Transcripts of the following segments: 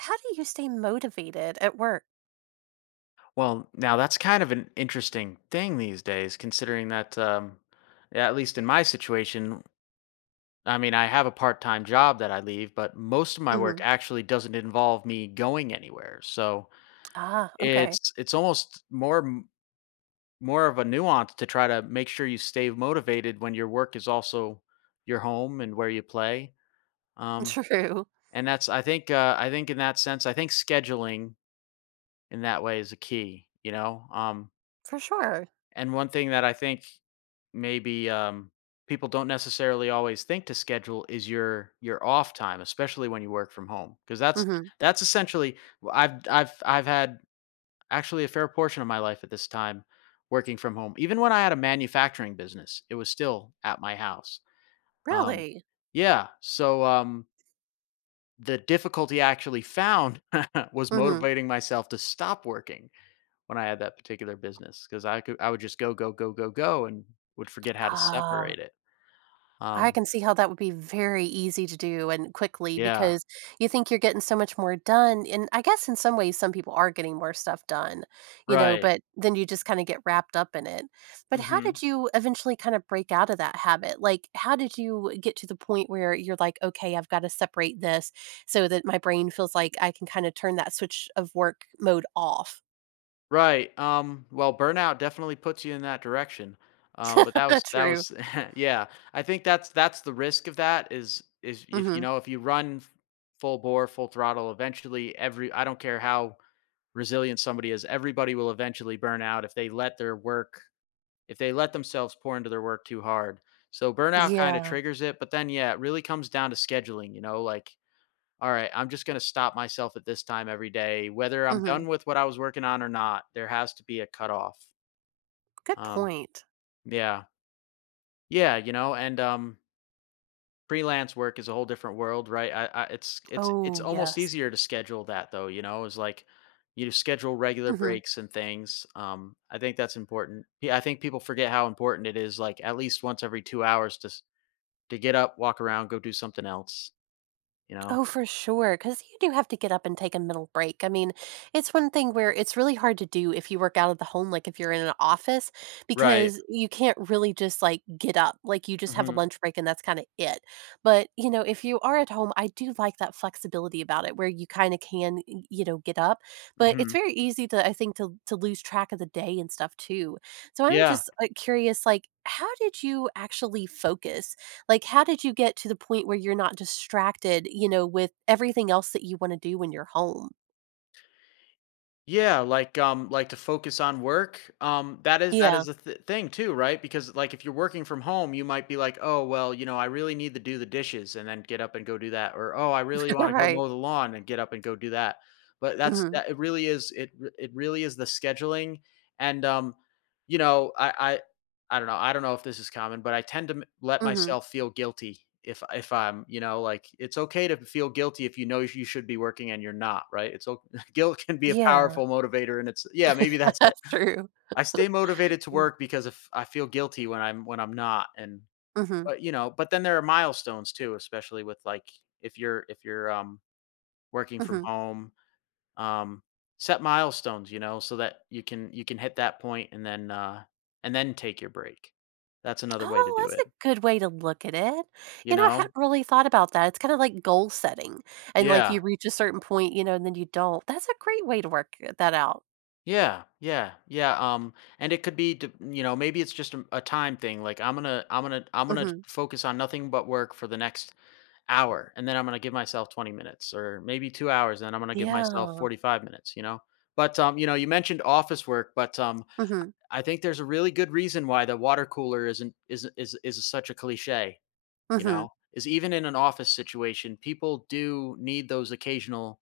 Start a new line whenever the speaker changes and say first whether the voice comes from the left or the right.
right: How do you stay motivated at work?
left: Well, now that's kind of an interesting thing these days, considering that, yeah, at least in my situation, I mean, I have a part time job that I leave, but most of my work
right: Mhm.
left: actually doesn't involve me going anywhere. So
right: Ah, okay.
left: it's almost more of a nuance to try to make sure you stay motivated when your work is also your home and where you play. Um,
right: True.
left: and that's I think in that sense, I think scheduling in that way is a key.
right: For sure.
left: And one thing that I think maybe people don't necessarily always think to schedule is your off time, especially when you work from home, because that's
right: Mhm.
left: that's essentially I've had actually a fair portion of my life at this time working from home. Even when I had a manufacturing business, it was still at my house. Um,
right: Really?
left: yeah, so the difficulty I actually found was
right: Mhm.
left: motivating myself to stop working when I had that particular business because I would just go go go go go and would forget how to
right: Ah.
left: separate it.
right: I
left: Um,
right: can see how that would be very easy to do and quickly
left: Yeah,
right: because you think you're getting so much more done. And I guess in some ways, some people are getting more stuff done, you know,
left: right.
right: but then you just kind of get wrapped up in it. But how did
left: Mhm.
right: you eventually kind of break out of that habit? Like, how did you get to the point where you're like, okay, I've got to separate this so that my brain feels like I can kind of turn that switch of work mode off?
left: Right, well, burnout definitely puts you in that direction, but that was that
right: True.
left: was yeah, I think that's the risk of that is if, you
right: Hmm.
left: know, if you run f full bore, full throttle, eventually every I don't care how resilient somebody is, everybody will eventually burn out if they let their work if they let themselves pour into their work too hard. So burnout kinda
right: Yeah.
left: triggers it, but then, yeah, it really comes down to scheduling, you know, like all right, I'm just going to stop myself at this time every day, whether I'm
right: Hmm.
left: done with what I was working on or not. There has to be a cutoff.
right: Good
left: Um,
right: point.
left: yeah, yeah, you know, and freelance work is a whole different world, right? It's
right: Oh,
left: almost
right: yes.
left: easier to schedule that though. You know, is like you schedule regular
right: Hmm.
left: breaks and things. I think that's important. Yeah, I think people forget how important it is. Like at least once every 2 hours to get up, walk around, go do something else. You know,
right: Oh, for sure, because you do have to get up and take a mental break. I mean, it's one thing where it's really hard to do if you work out of the home, like if you're in an office,
left: right?
right: because you can't really just like get up. Like you just have a
left: Hmm.
right: lunch break and that's kind of it. But, you know, if you are at home, I do like that flexibility about it where you kind of can, you know, get up. But it's
left: Hmm.
right: very easy to, I think, to lose track of the day and stuff too. So I'm
left: Yeah.
right: just curious, like, how did you actually focus like, how did you get to the point where you're not distracted, you know, with everything else that you wanna do when you're home?
left: Yeah, like to focus on work. That is that
right: Yeah.
left: is a th- thing too, right? Because like if you're working from home, you might be like, oh well, you know, I really need to do the dishes and then get up and go do that, or oh, I really want to go
right: Right.
left: mow the lawn and get up and go do that. But that's
right: Mhm.
left: that. It really is. It really is the scheduling, and you know, I don't know. I don't know if this is common, but I tend to m- let
right: Mhm.
left: myself feel guilty if I'm, you know, like it's okay to feel guilty if you know you should be working and you're not, right? It's okay, guilt can be a
right: Yeah.
left: powerful motivator and it's, yeah, maybe that's it.
right: That's true.
left: I stay motivated to work because if I feel guilty when I'm not. And
right: Mhm.
left: but you know, but then there are milestones too, especially with like if you're working from
right: Mhm.
left: home. Um, set milestones, you know, so that you can hit that point and then take your break. That's another way to do
right: Oh,
left: it,
right: that's a good way to look at it.
left: you
right: You know, I
left: know.
right: hadn't really thought about that. It's kinda like goal setting, and, like, you
left: Yeah.
right: reach a certain point, you know, and then you don't. That's a great way to work it that out.
left: Yeah, yeah, yeah. And it could be, you know, maybe it's just a time thing. Like I'm gonna
right: Mhm.
left: focus on nothing but work for the next hour, and then I'm gonna give myself 20 minutes, or maybe 2 hours, and then I'm gonna give myself
right: Yeah.
left: 45 minutes. You know, but you know, you mentioned office work, but
right: Mhm.
left: I think there's a really good reason why the water cooler isn't is such a cliche. You
right: Mhm.
left: know, is even in an office situation, people do need those occasional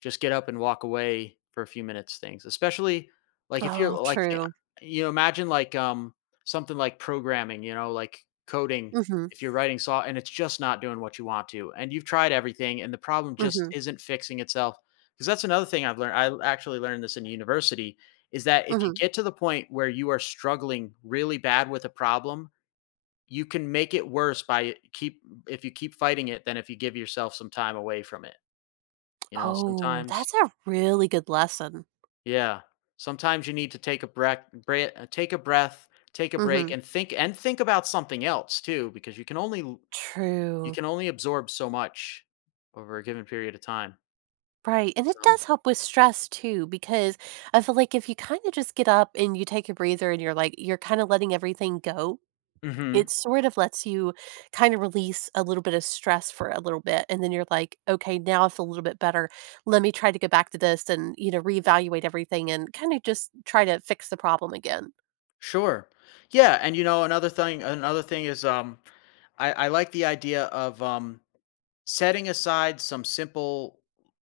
left: just get up and walk away for a few minutes things, especially, like, if you're,
right: Oh,
left: like, thi
right: true.
left: you know, imagine, like, something like programming, you know, like, coding,
right: Mhm.
left: if you're writing saw and it's just not doing what you want to, and you've tried everything, and the problem just
right: Mhm.
left: isn't fixing itself, because that's another thing I've learned, I actually learned this in university, is that if you
right: Mhm.
left: get to the point where you are struggling really bad with a problem, you can make it worse by keep if you keep fighting it than if you give yourself some time away from it, you know,
right: Oh,
left: sometimes
right: that's a really good lesson.
left: yeah. Sometimes you need to take a breath, take a breath, take a break,
right: Mhm.
left: and think about something else too, because you
right: True.
left: can only absorb so much over a given period of time.
right: Right, and it
left: So,
right: does help with stress too, because I feel like if you kinda just get up and you take a breather and you're like you're kinda letting everything go,
left: hmm,
right: it sort of lets you kinda release a little bit of stress for a little bit, and then you're like, "Okay, now I feel a little bit better. Let me try to go back to this and, you know, reevaluate everything and kinda just try to fix the problem again."
left: sure, yeah, and you know, another thing is I like the idea of setting aside some simple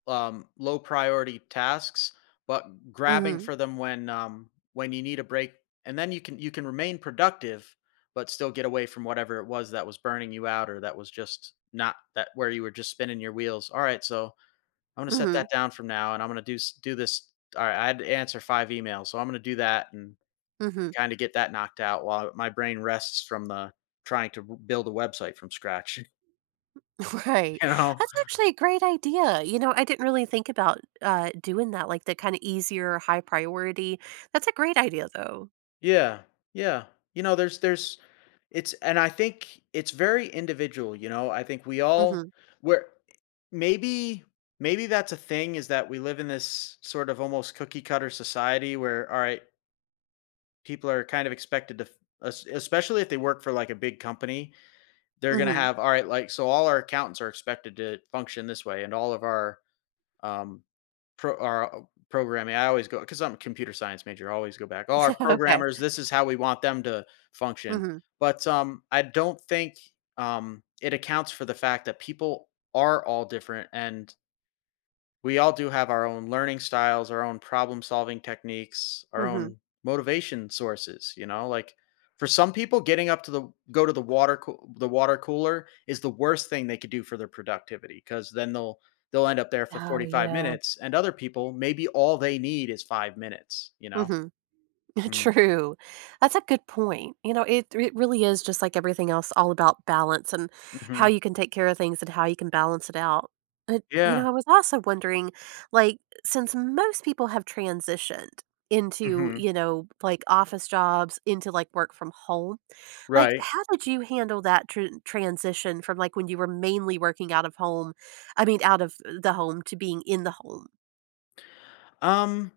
left: low priority tasks but grabbing
right: Mhm.
left: for them when you need a break, and then you can remain productive but still get away from whatever it was that was burning you out or that was just not, that where you were just spinning your wheels. All right, so I'm going to set
right: Mhm.
left: that down from now and I'm going to do this. All right, I had to answer 5 emails, so I'm going to do that and
right: Mhm.
left: kind of get that knocked out while my brain rests from the trying to build a website from scratch.
right: Right.
left: You know.
right: That's actually a great idea. You know, I didn't really think about doing that, like the kind of easier, high priority. That's a great idea though.
left: Yeah. Yeah. You know, there's it's, and I think it's very individual, you know. I think we
right: Mm-hmm.
left: all, where, maybe maybe that's a thing, is that we live in this sort of almost cookie cutter society where all right, people are kind of expected to especially if they work for like a big company, they're going to
right: Mm-hmm.
left: have, all right, like so all our accountants are expected to function this way, and all of our um, programming. I always go, because I'm a computer science major, I always go back. Oh, our
right: Okay.
left: programmers, this is how we want them to function.
right: Mm-hmm.
left: But I don't think it accounts for the fact that people are all different, and we all do have our own learning styles, our own problem solving techniques, our
right: Mm-hmm.
left: own motivation sources, you know? Like for some people getting up to the go to the the water cooler is the worst thing they could do for their productivity cuz then they'll end up there for
right: Oh,
left: 45
right: yeah.
left: minutes and other people maybe all they need is 5 minutes, you know?
right: Mm-hmm.
left: Mm.
right: True. That's a good point. You know, it really is just like everything else all about balance and how
left: Mhm.
right: you can take care of things and how you can balance it out. But, you know,
left: Yeah.
right: I was also wondering like since most people have transitioned into,
left: Mhm.
right: you know, like office jobs into like work from home, like
left: Right.
right: how did you handle that transition from like when you were mainly working out of home, I mean out of the home to being in the home?
left: Um,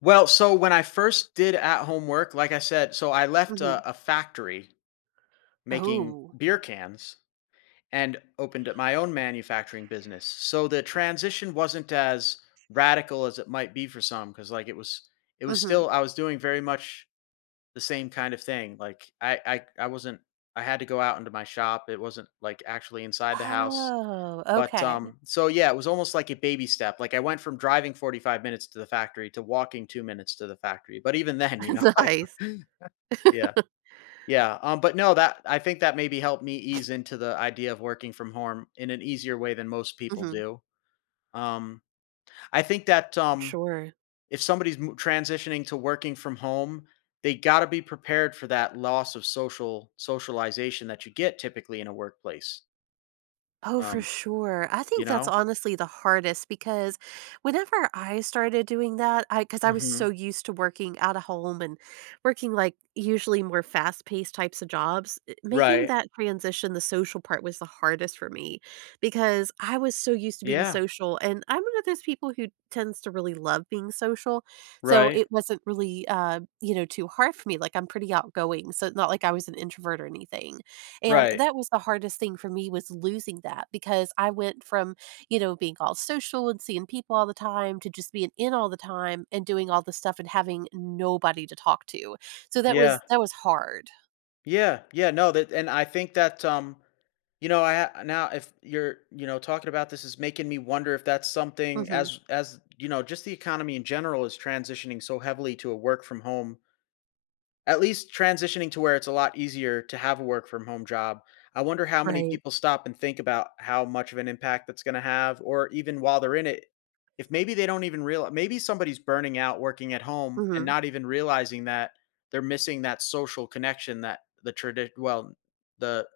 left: well, so when I first did at home work, like I said, so I left
right: Mhm.
left: a factory making
right: Oh.
left: beer cans and opened up my own manufacturing business. So the transition wasn't as radical as it might be for some because like it was, it was
right: Mhm.
left: still, I was doing very much the same kind of thing. Like I wasn't, I had to go out into my shop. It wasn't like actually inside the house.
right: Oh,
left: But
right: okay.
left: so yeah, it was almost like a baby step. Like I went from driving 45 minutes to the factory to walking 2 minutes to the factory. But even then, you know, like
right: Nice.
left: yeah. Yeah, but no, that I think that maybe helped me ease into the idea of working from home in an easier way than most people
right: Mhm.
left: do. Um, I think that
right: Sure.
left: if somebody's transitioning to working from home, they got to be prepared for that loss of social socialization that you get typically in a workplace.
right: Oh, for
left: Um,
right: sure. I
left: you
right: think that's
left: know,
right: honestly the hardest because whenever I started doing that, I because I was so
left: hmm,
right: used to working out of home and working like usually more fast-paced types of jobs, eh, making
left: right?
right: that transition, the social part was the hardest for me because I was so used to being
left: Yeah,
right: social and I'm one of those people who tends to really love being social. So
left: right,
right: it wasn't really you know, too hard for me. Like I'm pretty outgoing. So it's not like I was an introvert or anything. And
left: right.
right: that was the hardest thing for me was losing that because I went from, you know, being all social and seeing people all the time to just being in all the time and doing all this stuff and having nobody to talk to. So that
left: Yeah.
right: was hard.
left: Yeah, yeah, no, that, and I think that, you know, now if you're, you know, talking about, this is making me wonder if that's something
right: Mhm.
left: as you know, just the economy in general is transitioning so heavily to a work from home, at least transitioning to where it's a lot easier to have a work from home job. I wonder how many
right: Right.
left: people stop and think about how much of an impact that's going to have, or even while they're in it, if maybe they don't even realize, maybe somebody's burning out working at home and
right: Mhm.
left: not even realizing that they're missing that social connection that the tradition, well, the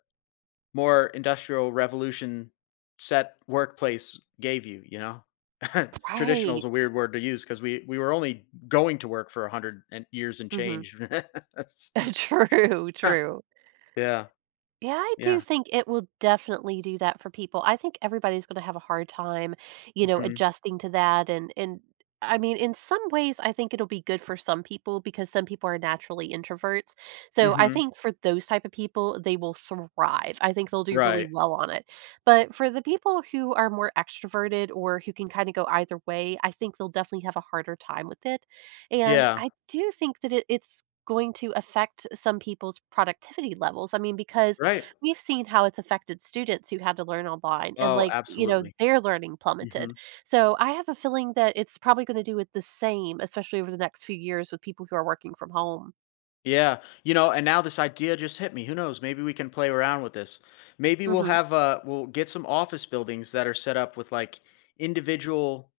left: more industrial revolution set workplace gave you, you know? Traditional is
right: Right.
left: a weird word to use because we were only going to work for a hundred and years and
right: Mhm.
left: change.
right: True,
left: Huh,
right: true.
left: yeah,
right: Yeah, I do
left: yeah.
right: think it will definitely do that for people. I think everybody's gonna have a hard time, you know,
left: Mhm,
right: adjusting to that and I mean, in some ways, I think it'll be good for some people because some people are naturally introverts. So I
left: mhm.
right: think for those type of people, they will thrive. I think they'll do really
left: Right.
right: well on it. But for the people who are more extroverted or who can kind of go either way, I think they'll definitely have a harder time with it. And
left: Yeah,
right: I do think that it's going to affect some people's productivity levels. I mean, because
left: right.
right: we've seen how it's affected students who had to learn online and,
left: Oh,
right: like, you know,
left: absolutely.
right: their learning plummeted.
left: Mhm.
right: So, I have a feeling that it's probably gonna do it the same, especially over the next few years with people who are working from home.
left: Yeah, you know, and now this idea just hit me. Who knows, maybe we can play around with this. Maybe we'll
right: Mhm,
left: have, we'll get some office buildings that are set up with, like, individual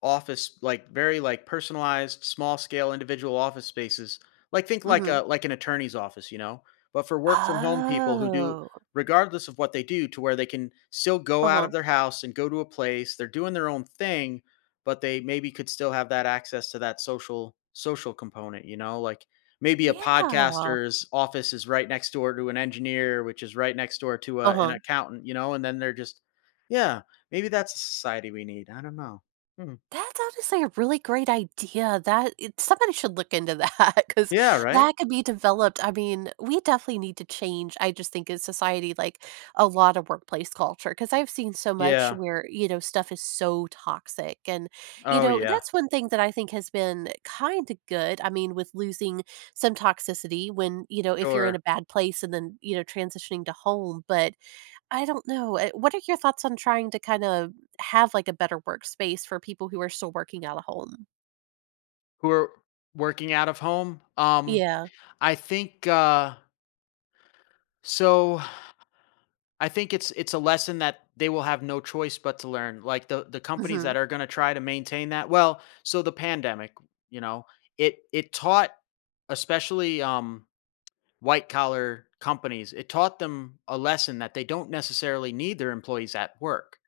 left: office, like very like personalized small scale individual office spaces, like think like
right: mhm.
left: a like an attorney's office, you know, but for work from home people who do,
right: Oh,
left: regardless of what they do, to where they can still go out
right: uh-huh.
left: of their house and go to a place they're doing their own thing, but they maybe could still have that access to that social component, you know, like maybe a
right: Yeah,
left: podcaster's office is right next door to an engineer, which is right next door to an
right: uh-huh.
left: accountant, you know, and then they're just, yeah, maybe that's a society we need. I don't know. Hmm.
right: That's honestly a really great idea. That it, somebody should look into that because
left: Yeah, right?
right: that could be developed. I mean, we definitely need to change. I just think in society, like a lot of workplace culture, because I've seen so much
left: Yeah.
right: where you know stuff is so toxic, and you
left: Oh,
right: know
left: yeah.
right: that's one thing that I think has been kind of good. I mean, with losing some toxicity when you know if you're in a
left: Sure.
right: bad place and then you know transitioning to home, but I don't know, eh, what are your thoughts on trying to kinda have, like, a better workspace for people who are still working out of home?
left: Who are working out of home?
right: Yeah.
left: I think, so I think it's a lesson that they will have no choice but to learn. Like, the companies that
right: Mhm.
left: are gonna try to maintain that, well, so the pandemic, you know, it taught, especially, white collar companies, it taught them a lesson that they don't necessarily need their employees at work.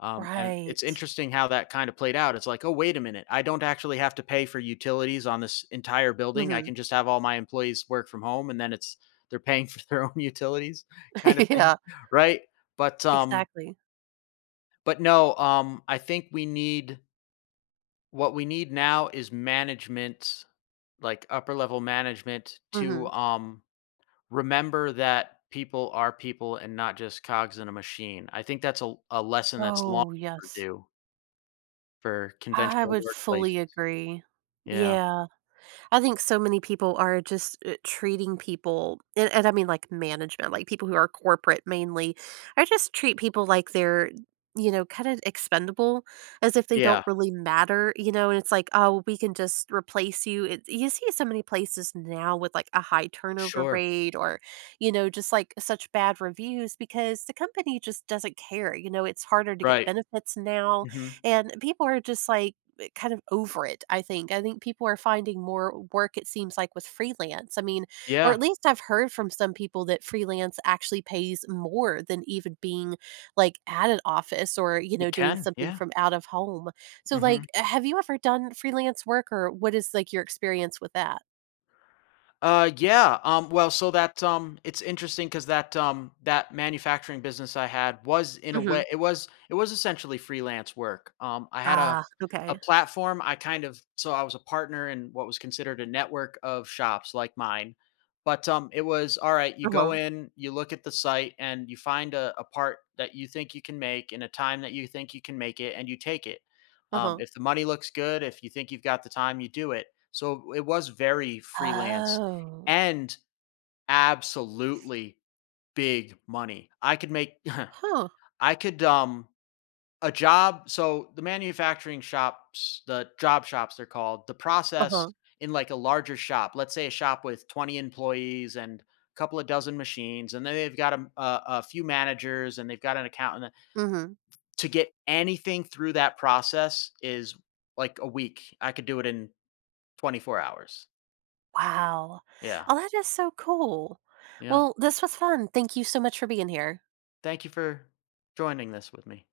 left: And it's
right: Right.
left: interesting how that kind of played out. It's like, "Oh, wait a minute. I don't actually have to pay for utilities on this entire building. I
right: Mhm.
left: can just have all my employees work from home, and then it's they're paying for their own utilities," kind of thing,
right: Yeah,
left: right? But, um
right: exactly.
left: but no, I think we need, what we need now is management, like upper level management to,
right: Mhm.
left: remember that people are people and not just cogs in a machine. I think that's a lesson that's long
right: Oh, yes.
left: overdue. For
right: I
left: conventional
right: would fully
left: workplaces.
right: agree.
left: Yeah.
right: Yeah. I think so many people are just treating people, and I mean like management, like people who are corporate mainly, I just treat people like they're, you know, kind of expendable, as if they don't
left: Yeah.
right: really matter, you know. And it's like, oh, we can just replace you. It, you see so many places now with like a high turnover
left: Sure.
right: rate, or you know, just like such bad reviews because the company just doesn't care. You know, it's harder to get
left: Right.
right: benefits now,
left: Mhm.
right: and people are just like kind of over it, I think. I think people are finding more work, it seems like, with freelance. I mean, or
left: Yeah.
right: at least I've heard from some people that freelance actually pays more than even being like at an office or, you know,
left: It
right: doing
left: can.
right: something
left: Yeah.
right: from out of home. So, like,
left: Mhm.
right: have you ever done freelance work or what is like your experience with that?
left: Yeah. Well, so that it's interesting because that manufacturing business I had was, in a
right: Hmm.
left: way, it was essentially freelance work. I had
right: Ah,
left: a
right: okay.
left: platform. I kind of so I was a partner in what was considered a network of shops like mine, but it was, all right, you
right: Uh
left: go
right: huh.
left: in, you look at the site, and you find a part that you think you can make in a time that you think you can make it, and you take it.
right: Uh huh.
left: If the money looks good, if you think you've got the time, you do it. So it was very freelance
right: Oh,
left: and absolutely big money. I could make
right: huh.
left: I could a job so the manufacturing shops, the job shops they're called, the
right: Uh
left: process
right: huh.
left: in like a larger shop, let's say a shop with 20 employees and a couple of dozen machines, and then they've got a few managers and they've got an accountant.
right: Hmm.
left: To get anything through that process is like a week. I could do it in 24 hours.
right: Wow.
left: Yeah.
right: Oh, that is so cool.
left: Yeah.
right: Well, this was fun. Thank you so much for being here.
left: Thank you for joining this with me.